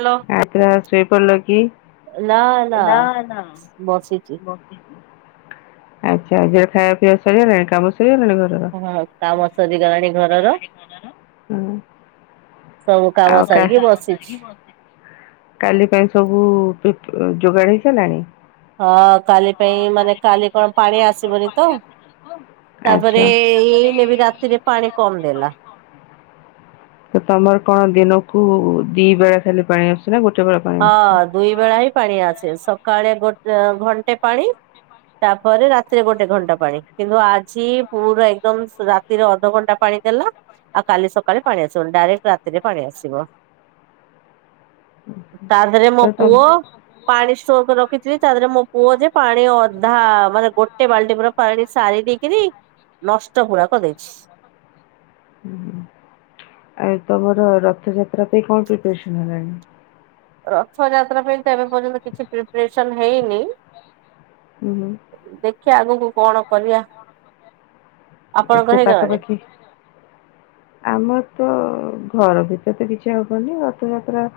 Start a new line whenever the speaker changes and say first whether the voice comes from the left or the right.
right: Hello.
left: ଆ ପୁରା ଆଉ ଶୋଇପଡ଼ିଲ କି? ନା ନା
right: ବସିଚି
left: ବସିଚି। ଆଚ୍ଛା ଯଉ ଖାଇବା ପିଇବା ସରିଗଲାଣି କାମ ସରିଗଲାଣି ଘରର।
right: ହଁ କାମ ସରି ଗଲାଣି ଘରର।
left: ହୁଁ।
right: ସବୁ କାମ
left: ଆଉ କା ସବୁ
right: ସାରିକି
left: କାମ ସାରିକି
right: ବସିଛି।
left: କାଲି ପାଇଁ ସବୁ ଫୁ ଯୋଗାଡ ହେଇ ସାଇଲାଣି।
right: ହଁ କାଲି ପାଇଁ ମାନେ କାଲି କଣ ପାଣି ଆସିବନି ତ ତାପରେ
left: ଆଚ୍ଛା
right: ଏଇ ନେବି ରାତିରେ ପାଣି କମ ଦେଲା।
left: ସେ ତମର କଣ ଦିନକୁ ଦି ବେଳା ଖାଲି ପାଣି ଆସୁଛି ନା ଗୋଟେ ବେଳେ ପାଣି ଆସୁଛି।
right: ହଁ ଦୁଇ ବେଳା ହିଁ ପାଣି ଆସେ ସକାଳେ ଗୋଟେ ଘଣ୍ଟେ ପାଣି ତାପରେ ରାତିରେ ଗୋଟେ ଘଣ୍ଟା ପାଣି କିନ୍ତୁ ଆଜି ପୁରା ଏକଦମ ସ ରା ତିରେ ଅଧଘଣ୍ଟା ପାଣି ଦେଲା ଆଉ କାଲି ସକାଳେ ପାଣି ଆସିବନି ଡାଇରେକ୍ଟ ରାତିରେ ପାଣି ଆସିବ। ତାର୍ ଦେରେ
left: ତ
right: ମୋ
left: ତମ
right: ପୁଅ
left: ତାପରେ ମୋ ପୁଅ
right: ପାଣି ଷ୍ଟୋର କରି
left: ପାଣି
right: ରଖିଥିଲି ତା
left: ଷ୍ଟକ୍
right: ଦେହରେ ମୋ
left: ରଖିଛି।
right: ପୁଅ ଯେ
left: ତାପରେ
right: ପାଣି
left: ମୋ ପୁଅ ଯେ
right: ଅଧା
left: ପାଣି
right: ମାନେ ଗୋଟେ ବାଲ୍ଟି ପୁରା
left: ଗୋଟେ
right: ପାଣି
left: ବାଲ୍ଟି ପୁରା
right: ସାରି ଦେଇକି
left: ପାଣି
right: କିରି
left: ସାରି
right: ନଷ୍ଟ
left: ଦେଇକିରି
right: ପୁରା କରି ଦେଇଛି।
left: ହୁ ଆଉ ତମର ରଥଯାତ୍ରା ପାଇଁ କଣ ପ୍ରିପାରେସନ ହେଲାଣି।
right: ରଥ ଯାତ୍ରା ପାଇଁ ତ ଏବେ ପର୍ଯ୍ୟନ୍ତ କିଛି ପ୍ରିପେରେସନ ହେଇନି।
left: ହୁଁ ହୁଁ।
right: ଦେଖିବା ଆଗକୁ କଣ କରିବା। ଆପଣଙ୍କ
left: ସେ
right: ହେଇଗଲାଣି?
left: ପାଖାପାଖି ଆମର ତ ଘର ଭିତରେ ତ କିଛି ହବନି ରଥଯାତ୍ରା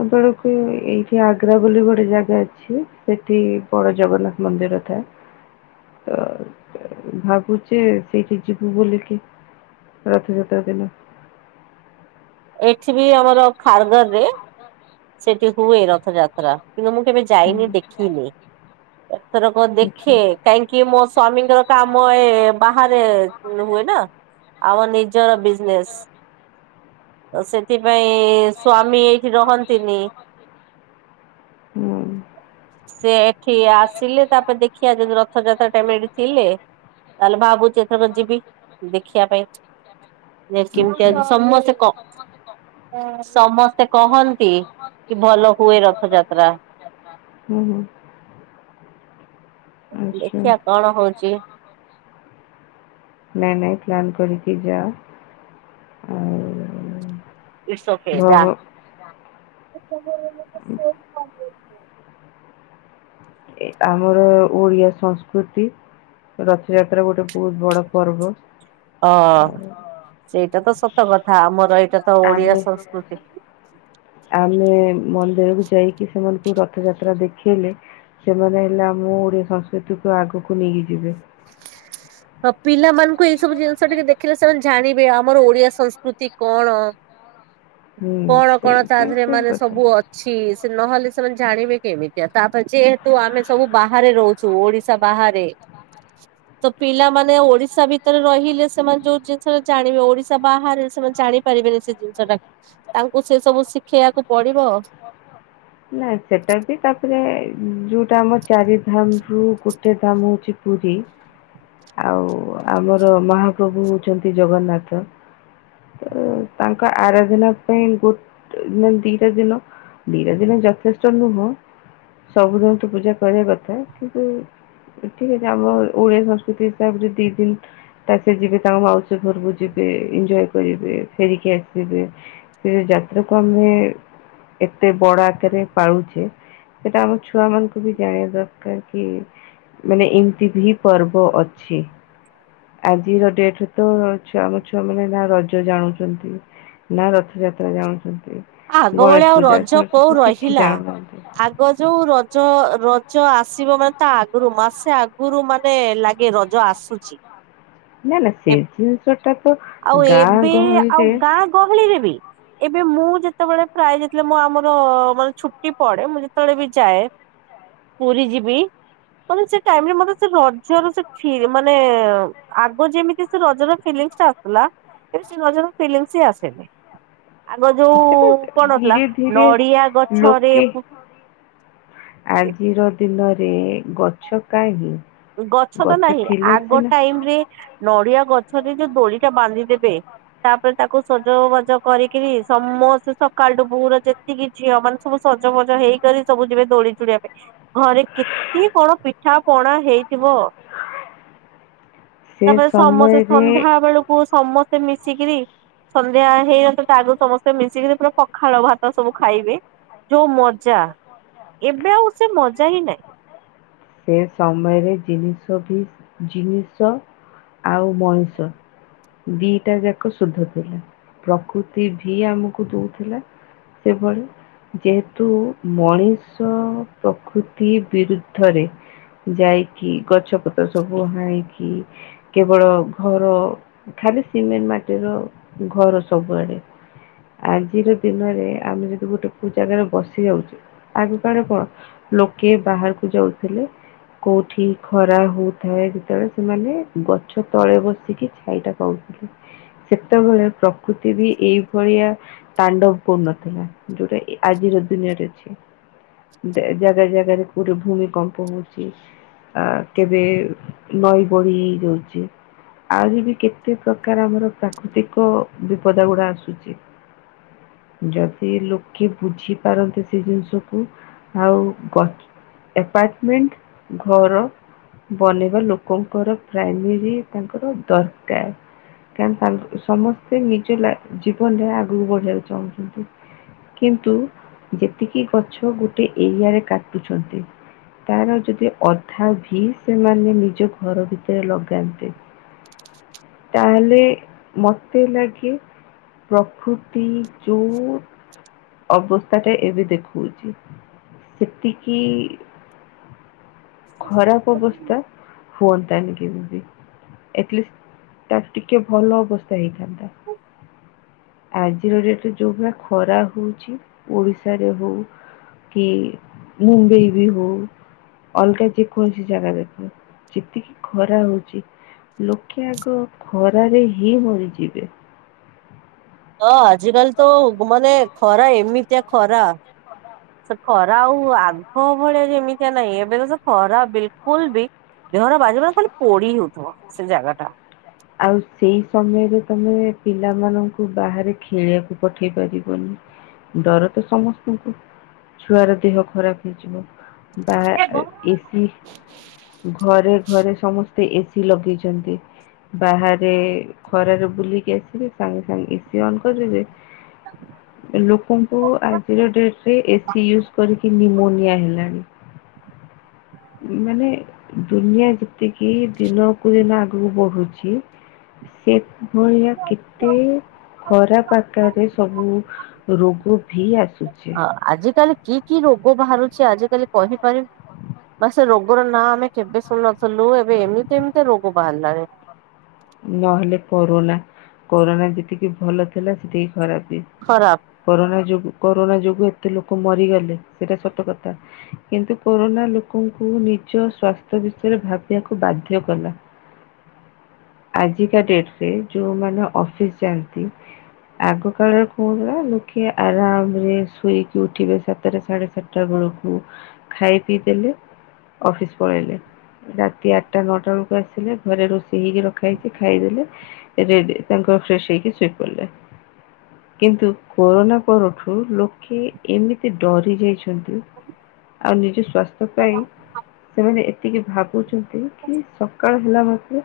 left: ଆ ବଳକୁ ଏଇଠି ଆଗ୍ରା ବୋଲି ଗୋଟେ ଜାଗା ଅଛି ସେଠି-ଇ-ଇ ବଡ ଜଗନ୍ନାଥ ମନ୍ଦିର ଥାଏ। ତ-ଅ-ଅ ଭାବୁଛେ ସେଇଠି ଯିବୁ ବୋଲିକି ରଥଯାତ୍ରା ଦିନ।
right: ଏକ୍ସି ବି ଆମର ଖାରଗାର ରେ ସେଠି ହୁଏ ରଥଯାତ୍ରା କିନ୍ତୁ ମୁଁ କେବେ
left: ହୁଁ।
right: ଯାଇନି ଦେଖିନି। ଏଥରକ
left: ଆଚ୍ଛା।
right: ଦେଖେ କାହିଁକି ମୋ ସ୍ଵାମୀଙ୍କର କାମ ଏ-ଏ ବାହାରେ ହୁଏ ନା। ଆମ ନିଜର ବିଜନେସ ତ ସେଥିପାଇଁ-ଇ-ଇ ସ୍ଵାମୀ ଏଇଠି ରହନ୍ତିନି।
left: ହୁଁ।
right: ସେ ଏଠି ଆସିଲେ ତାପରେ ଦେଖିବା ଯଦି ରଥଯାତ୍ରା ଟାଇମ ରେ ଏଠି ଥିଲେ ତାହେଲେ ଭାବୁଚି ଏଥର ଯିବି ଦେଖିବା ପାଇଁ। ଯେ କେମିତି
left: ଆଚ୍ଛା।
right: ଆଜି ସମସ୍ତେ କ ସମସ୍ତେ କହନ୍ତି କି ଭଲ ହୁଏ ରଥଯାତ୍ରା
left: ହୁଁ ହୁଁ। ଆଛା।
right: ଦେଖିବା କଣ ହଉଛି
left: ନାଇ ନାଇ ପ୍ଲାନ କରିକି ଯାଅ। ଆଉ-ଉ-ଉ-ଉ-ଉ
right: ଇଟ୍ସ ଓକେ ଯା।
left: ହୁଁ ଏ ଆମର ଓଡିଆ ସଂସ୍କୃତି ରଥଯାତ୍ରା ଗୋଟେ ବହୁତ ବଡ ପର୍ବ।
right: ହଁ-ଅ-ଅ
left: ଆଉ
right: ସେଇଟା ତ ସତ କଥା ଆମର ଏଇଟା ତ ଓଡିଆ
left: ଆମେ
right: ସଂସ୍କୃତି।
left: ଆମେ-ଏ-ଏ ମନ୍ଦିରକୁୁ ଯାଇକି ସେମାନଙ୍କୁ ରଥଯାତ୍ରା ଦେଖେଇଲେ ସେମାନେ ହେଲା ଆ ମୁଁ ଓଡ଼ିଆ ସଂସ୍କୃତିକୁ ଆଗକୁ ନେଇକି ଯିବେ।
right: ହଁ ପିଲାମାନଙ୍କୁ ଏଇ ସବୁ
left: [unintelligible]
right: ଜିନିଷ ଟିକେ ଦେଖିଲେ ସେମାନେ ଜାଣିବେ
left: ହୁଁ
right: ଆମର ଓଡିଆ ସଂସ୍କୃତି
left: ସେଇଟା
right: କଣ।
left: ଠିକ୍
right: କଣ କଣ ତା ଦେହରେ ମାନେ ସବୁ
left: କଥା।
right: ଅଛି ସେ ନହେଲେ ସେମାନେ ଜାଣିବେ କେମିତି ଆ ତାପରେ ଯେହେତୁ ଆମେ ସବୁ ବାହାରେ ରହୁ ଚୁ ଓଡିଶା ବାହାରେ। ତ ପିଲାମାନେ ଓଡିଶା ଭିତରେ ରହିଲେ ସେମାନେ ଯୋଉ ଜିନିଷ ଜାଣିବେ ଓଡିଶା ବାହାରେ ସେମାନେ ଜାଣି ପାରିବେନି ସେ ଜିନିଷ ଟାକୁ ତାଙ୍କୁ ସେ ସବୁ ଶିଖେଇବାକୁ ପଡିବ।
left: ନା ସେଟା ବି ତାପରେ ଯୋଉଟା ଆମ ଚାରିଧାମ ରୁ ଗୋ ଟେ ଧାମ ହଉଛି ପୁରୀ। ଆଉ ଆମର ମହାପ୍ରଭୁ ହଉଛନ୍ତି ଜଗନ୍ନାଥ। ଉ-ଉ ତାଙ୍କ ଆରଧନା ପାଇଁ ଗୋଟେ ମାନେ ଦିଟା ଦିନ ଦିଟା ଦିନ ଯଥେଷ୍ଟ ନୁହଁ ସବୁଦିନ ତୁ ପୂଜା କରିବା କଥା କିନ୍ତୁ ଠିକ ଅଛି ଆମ-ଅ ଓଡ଼ିଆ ସଂସ୍କୃତି ହିସାବରେ ଦିଇ ଦିନ। ତା ସେ ଯିବେ ତାଙ୍କ ମାଉସୀ ଘରକୁ ଯିବେ ଏନଞ୍ଜୟ କରିବେ ଫେରିକି ଆସିବେ। ସେ ଯାତ୍ରା କୁ ଆମେ-ଏ ଏତେ ବଡ ଆ କାରରେ ପାଳୁଛେ ସେଟା ଆମ ଛୁଆ ମାନଙ୍କୁ ବି ଜାଣିବା ଦରକାର କି ମାନେ ଏମିତି ଭି ପର୍ବ ଅଛି। ଆଜିର ଡେଟ୍ ରେ ତ-ଅ-ଅ-ଅ ଛୁଆ ଆମ ଛୁଆ ମାନେ ନା ରଜ ଜାଣୁଛନ୍ତି ନା ରଥଯାତ୍ରା ଜାଣୁଛନ୍ତି।
right: ଆଗ
left: ଗଣେଶ
right: ଭଳିଆ ଆଉ
left: ପୂଜା,
right: ରଜ
left: ସରସ୍ୱତୀ
right: କୋଉ
left: ପୂଜା କିଛି
right: ରହିଲା।
left: ଜାଣୁନାହାନ୍ତି।
right: ଆଗ ଯୋଉ ରଜ ରଜ ଆସିବ ମାନେ ତା ଆଗରୁ ମାସେ ଆ ଗରୁ ମାନେ ଲାଗେ ରଜ ଆସୁଛି।
left: ନା ନା ସେ
right: ଏବେ
left: ଜିନିଷ ଟା ତ
right: ଆଉ
left: ଗାଁ
right: ଏବେ ଆଉ
left: ଗହଳିରେ
right: ଗାଁ ଗହଳି ରେ ବି ଏବେ ମୁଁ ଯେତେବେଳେ ପ୍ରାୟ ଯେତେବେଳେ ମୁ ଆମର ମାନେ ଛୁଟି ପଡେ ମୁଁ ଯେତେବେଳେ ବି ଯାଏ ପୁରୀ ଯିବି ମାନେ ସେ ଟାଇମରେ ମତେ ସେ ରଜ ର ସେ ଫିର୍ ମାନେ-ଏ-ଏ-ଏ ଆଗ ଯେମିତି ସେ ରଜର ଫିଲିଙ୍ଗ୍ସ ଟା ଆସଥିୁଲା ଏବେ ସେ ରଜର ଫିଲିଙ୍ଗ୍ସ ହି ଆସେନି। ଆଗ
left: ସେଟା
right: ଯୋଉ କଣଥିଲା
left: ଧୀରେ ଧୀରେ
right: ନଡିଆ ଗଛରେ
left: ଲୋକେ
right: ପୁ
left: ଆଜିର ଦିନରେ ଗଛ କାହିଁ।
right: ଗଛ ତ ନାହିଁ
left: ଥିଲେ
right: ଆଗ
left: ସିନା
right: ଟାଇମ ରେ ନଡିଆ ଗଛରେ ଯୋଉ ଦୋଳି ଟା ବାନ୍ଧିଦେବେ। ତାପରେ ତାକୁ ସଜ ବାଜ କରିକିରି ସମସ୍ତେ ସକାଳଠୁ ପୁରା ଯେ ଯେତିକି ଝିଅ ମାନେ ସବୁ ସଜ ଫଜ ହେଇକରି ସବୁ ଯିବେ ଦୋଳି ଚଢ଼ିବା ପାଇଁ। ଘରେ କେତେ କଣ ପିଠା ପଣା ହେଇଥିବ।
left: ସେ
right: ତାପରେ ସମସ୍ତେ
left: ସମୟରେ
right: ସନ୍ଧ୍ୟା ବେଳକୁ ସମସ୍ତେ ମିଶିକିରି। ସନ୍ଧ୍ୟା ହେଇନଥିବ ତା ଆଗରୁ ସମସ୍ତେ ମିଶିକିରି ପୁରା ପଖାଳ ଭାତ ସବୁ ଖାଇବେ। ଯୋଉ ମଜା ଏବେ ଆଉ ସେ ମଜା ହିଁ ନାହିଁ।
left: ସେ ସମୟରେ ଜିନିଷ ବି ଜିନିଷ ଆଉ ମଣିଷ। ଦିଟା ଯାକ ଶୁଦ୍ଧ ଥିଲା ପ୍ରକୃତି ଭି ଆମକୁ ଦଉଥିଲା। ସେଭଳି ଯେହେତୁ ମଣିଷ ପ୍ରକୃତି ବିରୁ ଧରେ ଯାଇକି ଗଛପତ୍ର ସବୁ ହାଣିକି। କେବଳ ଘର ଖାଲି ସିମେଣ୍ଟ ମାଟିର ଘର ସବୁଆଡେ। ଆଜିର ଦିନରେ ଆମେ ଯଦି ଗୋଟେ କୋଉ ଜାଗାରେ ବସି ଯାଉଛୁ। ଆଗ କାଳେ କଣ ଲୋକେ ବାହାରକୁ ଯାଉଥିଲେ। କୋଉଠି ଖରା ହଉଥାଏ ଯେତେବେଳେ ସେମାନେ ଗଛ ତଳେ ବସିକି ଛାଇଟା ପାଉ ସେତେବେଳେ ପ୍ରକୃତି ବି ଏଇଭଳିଆ ତାଣ୍ଡବ କରୁ ନଥିଲା। ଯୋଉଟା ଏ ଆଜିର ଦୁନିଆରେ ଅଛି ଦେ ଜାଗା ଜାଗାରେ ପୁର ଭୂମିକମ୍ପ ହଉଛି ଆ କେବେ ନଈ ବଢି ହେଇ ଯାଉଛି। ଆଉରି ବି କେତେ ପ୍ରକାର ଆମର ପ୍ରାକୃତିକ ବିପଦ ଗୁଡା ଆସୁଛି। ଯଦି ଲୋକେ ବୁଝିପାରନ୍ତେ ସେ ଜିନିଷକୁ ଆଉ ଗ ଏପାର୍ଟମେଣ୍ଟ ଘର। ବନେଇବା ଲୋକଙ୍କର ପ୍ରାଇମେରୀ ତାଙ୍କର ଦରକାର। କା ତାଙ୍କ ସମସ୍ତେ ନିଜ ଲା ଜୀବନରେ ଆଗକୁ ବଢିବାକୁ ଚାହୁଁଛନ୍ତି। କିନ୍ତୁ ଯେତିକି ଗଛ ଗୋଟେ ଏରିଆରେ କାଟୁଛନ୍ତି। ତାର ଯଦି ଅଧା ଭି ସେମାନେ ନିଜ ଘର ଭିତରେ ଲଗାନ୍ତେ। ତାହେଲେ ମତେ ଲାଗେ ପ୍ରକୃତି। ଚୁ। ଅବସ୍ଥା ଟେ ଏବେ ଦେଖଉଛି ସେତିକି। ଖରାପ୍ ଅବସ୍ଥା ହୁଅନ୍ତାନି କେବେ ବି। ଏଟଲିଷ୍ଟ୍ ତାଠୁ ଟିକେ ଭଲ ଅବସ୍ଥା ହେଇଥାନ୍ତା। ଆଜିର ଡେଟରେ ଯୋଉ ଭଳିଆ ଖରା ହଉଛି ଓଡିଶାରେ ହଉ। କି ମୁମ୍ବେଇ ବି ହଉ। ଅଲଗା ଯେକୌଣସି ଜାଗା ଦେଖ ଯେତିକି ଖରା ହଉଛି। ଲୋକେ ଆଗ ଖରାରେ ହିଁ ମରିଯିବେ।
right: ହଁ ଆଜିିକାଲି ତ ବ ମାନେ ଖରା ଏମିତିଆ ଖରା। ସେ ଖରା ଆଉ ଆଗ ଭଳିଆ ଯେମିତିଆ ନାଇଁ ଏବେ ତ ସେ ଖରା ବିଲକୁଲ ବି। ଦେହରେ ବାଜିଲାକୁ ଖାଲି ପୋଡି ହଉଥିବ ସେ ଜାଗା ଟା।
left: ଆଉ ସେଇ ସମୟରେ ତମେ ପିଲାମାନଙ୍କୁ ବାହାରେ ଖେଳିଆକୁ ପଠେଇ ପାରିବନି। ଡର ତ ସମସ୍ତିଙ୍କୁ ଛୁଆର ଦେହ ଖରାପ ହେଇଯିବ। ବାଆ ଏ
right: ହଁ
left: ଏ ସି। ଘରେ ଘରେ ସମସ୍ତେ ଏ ସି ଲଗେଇଛନ୍ତି। ବାହାରେ ଖରାରେ ବୁଲିକି ଆସିବେ ସାଙ୍ଗେ ସାଙ୍ଗେ ଏ ସିି ଅନ୍ କରିଦେବେ। ଏ ଲୋକଙ୍କୁ ଆଜିର ଡେଟ୍ ରେ ଏ ସି ୟୁଜ କରିକି ନିମୋନିଆ ହେଲାଣି। ମାନେ ଦୁନିଆ ଯେ ତିକି ଦିନକୁ ଦିନ ଆଗକୁ ବଢୁଛି। ସେ ଭଳିଆ କେତେ। ଖରାପ ଆକାରରେ ସବୁ ରୋଗ ବି ଆସୁଛି।
right: ଆଜ କାଲି କି କି ରୋଗ ବାହାରୁଛି ଆଜ କାଲି କହି ପାରି ବା ସେ ରୋଗର ନାଁ ଆମେ କେବେ ଶୁଣି ନଥିଲୁ ଏବେ ଏମିତି ଏମିତି ରୋଗ ବାହାରିଲାଣି।
left: ନହେଲେ କୋନା କରୋନା ଯେତିକି ଭଲ ଥିଲା ସେତିକି ଖରାପ ବି।
right: ଖରାପ।
left: କରୋନା ଯୋଗୁ କରୋନା ଯୋଗୁ ଏତେ ଲୋକ ମରିଗଲେ ସେଇଟା ସତ କଥା। କିନ୍ତୁ କୋରୋନା ଲୋକଙ୍କୁ ନିଜ ସ୍ବାସ୍ଥ୍ୟ ବିଷୟରେ ଭାବିବାକୁ ବାଧ୍ୟ କଲା। ଆଜିକା ଡେଟ ରେ ଯୋଉ ମାନେ ଅଫିସ ଯାଆନ୍ତି। ଆଗ କାଳରେ କଣ ଥିଲା ଲୋକେ ଆରାମ ରେ ଶୋଇକି ଉଠିବେ ସାତଟା ସାଢେ ସାତ ଟା ବେଳକୁ ଖାଇ ପିଇ ଦେଲେ। ଅଫିସ ପଳେଇଲେ ରାତି ଆଠଟା ନଅଟା ବେଳକୁ ଆସିଲେ ଘରେ ରଷେଇ ହେଇି ର ଖା ହେଇଛି ଖାଇଦେଲେ ରେଡି ତାଙ୍କର ଫ୍ରେସ ହେଇକି ଶୋଇ ପଡ଼ିଲେ। କିନ୍ତୁ କୋରୋନା ପରଠୁ ଲୋକେ ଏମିତି ଡରି ଯାଇଛନ୍ତି। ଆଉ ନିଜ ସ୍ୱାସ୍ଥ୍ୟ ପାଇଁ। ସେମାନେ ଏତିକି ଭାବୁଛନ୍ତି କି ସକାଳ ହେଲା ମାତ୍ରେ।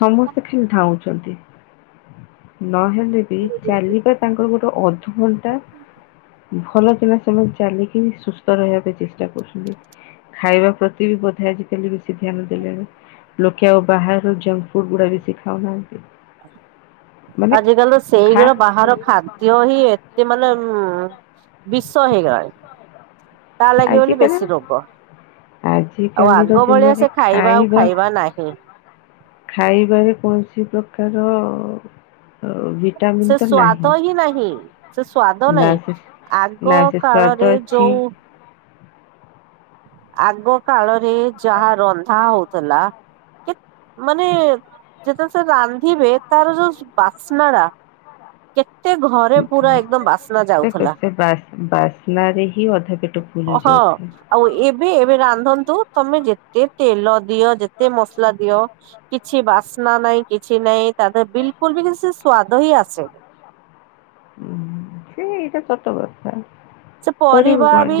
left: ସମସ୍ତେ ଖାଲି ଧାଉଁଛନ୍ତି। ନହେଲେ ବି ଚାଲିବା ତାଙ୍କର ଗୋଟେ ଅଧଘଣ୍ଟା। ଭଲ ପିଲା ସେମାନେ ଚାଲିକି ସୁସ୍ଥ ରହିବା ପାଇଁ ଚେଷ୍ଟା କରୁଛନ୍ତି। ଖାଇବା ପ୍ରତି ବି ବୋଧେ ଆଜିକାଲି ବେଶୀ ଧ୍ୟାନ ଦେଲେଣି ଲୋକେ ଆଉ ବାହା ରୁ ଯଙ୍କ ଫୁଡ ଗୁଡା ବେଶି ଖାଉନାହାନ୍ତି। ମାନେ
right: ଆଜ କାଲି ତ
left: ଖା
right: ସେଇଗୁର ବାହାର ଖାଦ୍ୟ ହିଁ ଏତେ ମାନେ ଉଁ। ବିଷ ହେଇଗଣି ତା ଲାଗି ବୋଲି
left: ଆଜିକାଲି
right: ବେଶୀ ରୋଗ। ଆଉ
left: ଆଜିକାଲିର
right: ଆଗ ଭଳିଆ
left: ଦିନରେ
right: ସେ ଖାଇବା ଆଉ ଖାଇବା ନାହିଁ।
left: ଖାଇବା ରେ କୌଣସି ପ୍ରକାର। ଭିଟାମିିନ
right: ସେ
left: ତ ନାହିଁ
right: ସ୍ଵାଦ ହିଁ ନାହିଁ ସେ ସ୍ଵାଦ
left: ନା
right: ନାହିଁ।
left: ସେ
right: ଆଗ
left: ନା ସେ
right: କାଳରେ
left: ସ୍ବାଦ ଅଛି।
right: ଯୋଉ ଆଗ କାଳରେ ଯାହା ରନ୍ଧା ହଉଥିଲା। କେ ମାନେ। ଯେତେବେଳେ ସେ ରାନ୍ଧିବେ ତାର ଯୋଉ ସ୍ ବାସ୍ନା ଟା। କେତେ ଘ
left: ସେ ପ ସେ ବାସ୍ ବାସ୍ନ ରେ ହିଁ ଅଧା ପେଟ ଫୁଲି
right: ହଁ।
left: ଯାଉଥିଲା।
right: ଆଉ ଏବେ ଏବେ ରାନ୍ଧନ୍ତୁ ତମେ ଯେତେ ତେଲ ଦିଅ ଯେତେ ମସଲା ଦିଅ। କିଛି ବାସ୍ନା ନାଇଁ କିଛି ନାଇଁ ତା ଦେହରେ ବିଲକୁଲ ବି କିଛି ସ୍ଵାଦ ହିଁ ଆସେନି।
left: ଉଁ ହୁଁ ସେ ଏଇଟା ସତ କଥା।
right: ସେ
left: କରିବୁ
right: ପରିବା
left: କଁ
right: ବି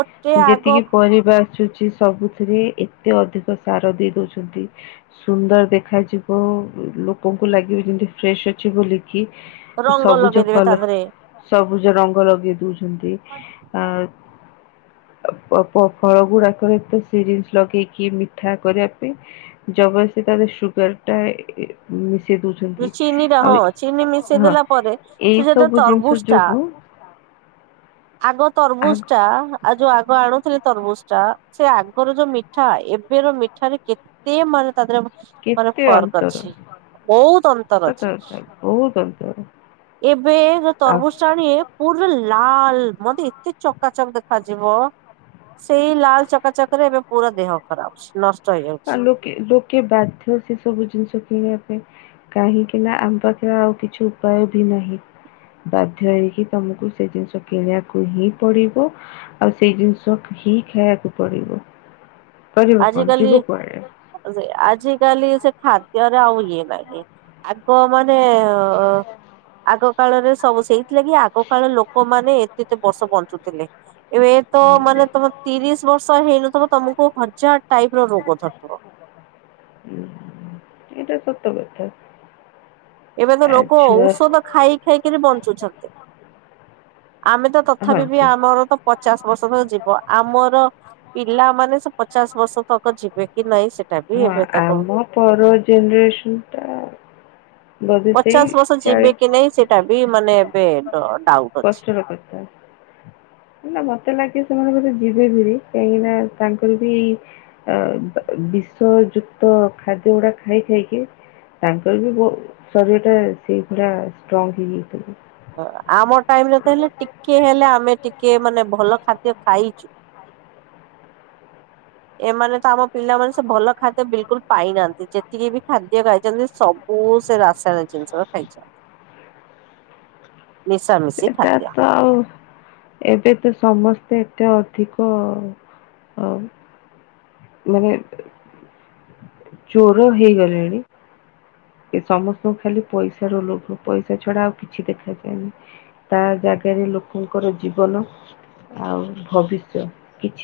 right: ଗୋଟେ ଆଗ
left: ଯେତିକି ପରିବା- ଆସଛି ସବୁଥିରେ ଏତେ ଅଧିକ ସାର ଦେଇ ଦଉଛନ୍ତି। ସୁନ୍ଦର ଦେଖାଯିବ ଲୋକଙ୍କୁ ଲାଗିବ ଯେମତି ଫ୍ରେଶ ଅଛି ବୋଲି କି
right: ରଙ୍ଗ
left: ସବୁଜ
right: ଲଗେଇଦେବେ ତା
left: କଲର
right: ଦେହରେ
left: ସବୁଜ ରଙ୍ଗ ଲଗେଇ ଦଉଛନ୍ତି। ଆ। ପ ଫ ଫଳ ଗୁଡାକରେ ତ ସିରିଞ ଲଗେଇକି ମିଠା କରିବା ପାଇଁ। ଜବରସ୍ତି ତା ଦେହେ ରେ ସୁଗାର ଟା ଏ ମିଶେଇ ଦଉଛନ୍ତି।
right: ନୁ ଚିନି ରହ
left: ଆଉ
right: ଚିନି ମିଶେଇ
left: ହଁ
right: ଦେଲା ପରେ।
left: ଏଇ
right: ସେ ଯେତ
left: ସବୁ ଜିନିଷ
right: ତରବୁଜ ଟା
left: ଯୋଗୁ
right: ଆଗ
left: ଆଗ
right: ତରବୁଜ ଟା। ଟା ଆଉ ଯୋଉ ଆଗ ଆଣୁଥିଲେ ତରଭୁଜ ଟା ସେ ଆଗର ଯୋଉ ମିଠା ଏବେ ର ମିଠାରେ କେ ତେ ମାନେ ତା ଦେହରେ ମାନେ
left: କେତେ
right: ଫର୍କ
left: ଅନ୍ତର
right: ଅଛି ବହୁତ ଅନ୍ତର
left: ସତ
right: ଅଛି।
left: କଥା ବହୁତ ଅନ୍ତର।
right: ଏବେ ଯୋଉ
left: ଆଉ
right: ତରବୂଜ ଟା ଆଣିଏ। ପୁରା ଲାଲ୍ ମତେ ଏତେ ଚକାଚକ୍ ଦେଖାଯିବ। ସେଇ ଲାଲ୍ ଚକାଚକ୍ ରେ ଏବେ ପୁରା ଦେହ ଖରାପ ଅଛି ନ।
left: ଆଉ ଲୋକେ ଲୋକେ ବାଧ୍ୟ ସେ ସବୁ ଜିନିଷ କିଣିବା ପାଇଁ। କାହିଁକି ନା ଆମ ପାଖରେ ଆଉ କିଛି ଉପାୟ ଭି ନାହିଁ। ବାଧ୍ୟ ହେଇକି ତମକୁ ସେ ଜିନିଷ କିଣିବାକୁ ହିଁ ପଡିବ। ଆଉ ସେଇ ଜିନିଷ ହିଁ ଖାଇବାକୁ ପଡିବ କରିବ କଣ ଯିବ। କୁଆଡେ
right: ହଁ ସେୟା ଆଜିକାଲି ସେ ଖାଦ୍ୟରେ ଆଉ ଇଏ ନାହିଁ। ଆଗ ମାନେ ଆଗ କାଳରେ ସବୁ ସେଇ ସେଥିଲାଗି ଆଗ କାଳରେ ଲୋକମାନେେ ଏତେତେ ବର୍ଷ ବଞ୍ଚୁଥିଲେ ଏବେ ତ
left: ହୁଁ
right: ମାନେ ତମେ। ତିରିଶ ବର୍ଷ ହେଇନଥିବ ତମକୁ ହଜାର ଟାଇପ୍ ର ରୋଗ ଧରୁଥିବ।
left: ଉଁ ହୁଁ ଏଇଟା ସତ କଥା।
right: ଏବେ ତ
left: ଆ
right: ଲୋକ
left: ଛୁଆ
right: ଔଷଧ ଖାଇ ଖାଇକିରି ବଞ୍ଚୁଛନ୍ତି ଆମେ ତ
left: ହଁ
right: ତଥାପି ବି
left: ଛୁ-
right: ଆମର ତ ପଚାଶ ବର୍ଷ ପର୍ଯ୍ୟନ୍ତ ଯିବ ଆମର। ପିଲାମାନେ ସେ ପଚାଶ ବର୍ଷ ତକ ଯିବେ କି ନାଇଁ ସେ
left: ହଁ ଆମ ପର ଜେନରେସନ୍ ଟା
right: ପଚାଶ ବର୍ଷ ଯିବେ କି ନାଇଁ ସେଇଟା ବି ମାନେ ଏବେ ଡ ଡାଉଟ୍।
left: କଷ୍ଟ ର କଥା। ନା ମତେ ଲାଗେ ସେମାନେ ବୋଧେ ଯିବେ ବୋଲି କାହିଁକି ନା ତାଙ୍କର ବି। ଆ ବିଷ ଯୁକ୍ତ ଖାଦ୍ୟ ଗୁଡା ଖାଇ ଖାଇକି। ତାଙ୍କର ବି ବ ଶରୀର ଟା ସେଇ ପୁରା ଷ୍ଟ୍ରଙ୍ଗ୍ ହେଇଯାଇଥିବ।
right: ଆମ ଟାଇମ୍ ରେ ତ ହେଲେ ଟିକେ ହେଲେ ଆମେ ଟିକେ ମାନେ ଭଲ ଖାଦ୍ୟ ଖାଇଛୁ।
left: [unintelligible]
right: ଏମାନେ ତ ଆମ ପିଲାମାନେ ସବୁ ଭଲ ଖାଦ୍ୟ ବିଲକୁଲ୍ ପାଇନାହାନ୍ତି ଯେତିକି ବି ଖାଦ୍ୟ ଖାଇଛନ୍ତି ସବୁ। ବୁ ସେ ରାସାୟନିକ ଜିନିଷ ଖାଇଚ। ମିଶାମିଶି
left: ସେଟା
right: ଖାଦ୍ୟ।
left: ତ ଆଉ। ଏବେ ତ ସମସ୍ତେ ଏତେ ଅଧିକ। ମାନେ ଚୋର ହେଇଗଲେଣି। ଏ ସମସ୍ତଙ୍କୁ ଖାଲି ପଇସା ର ଲୋଭ ପଇସା ଛଡା ଆଉ କିଛି ଦେଖାଯାଏନି। ତା ଜାଗାରେ ଲୋକଙ୍କର ଜୀବନ ଆଉ ଭବିଷ୍ୟ। କିଛି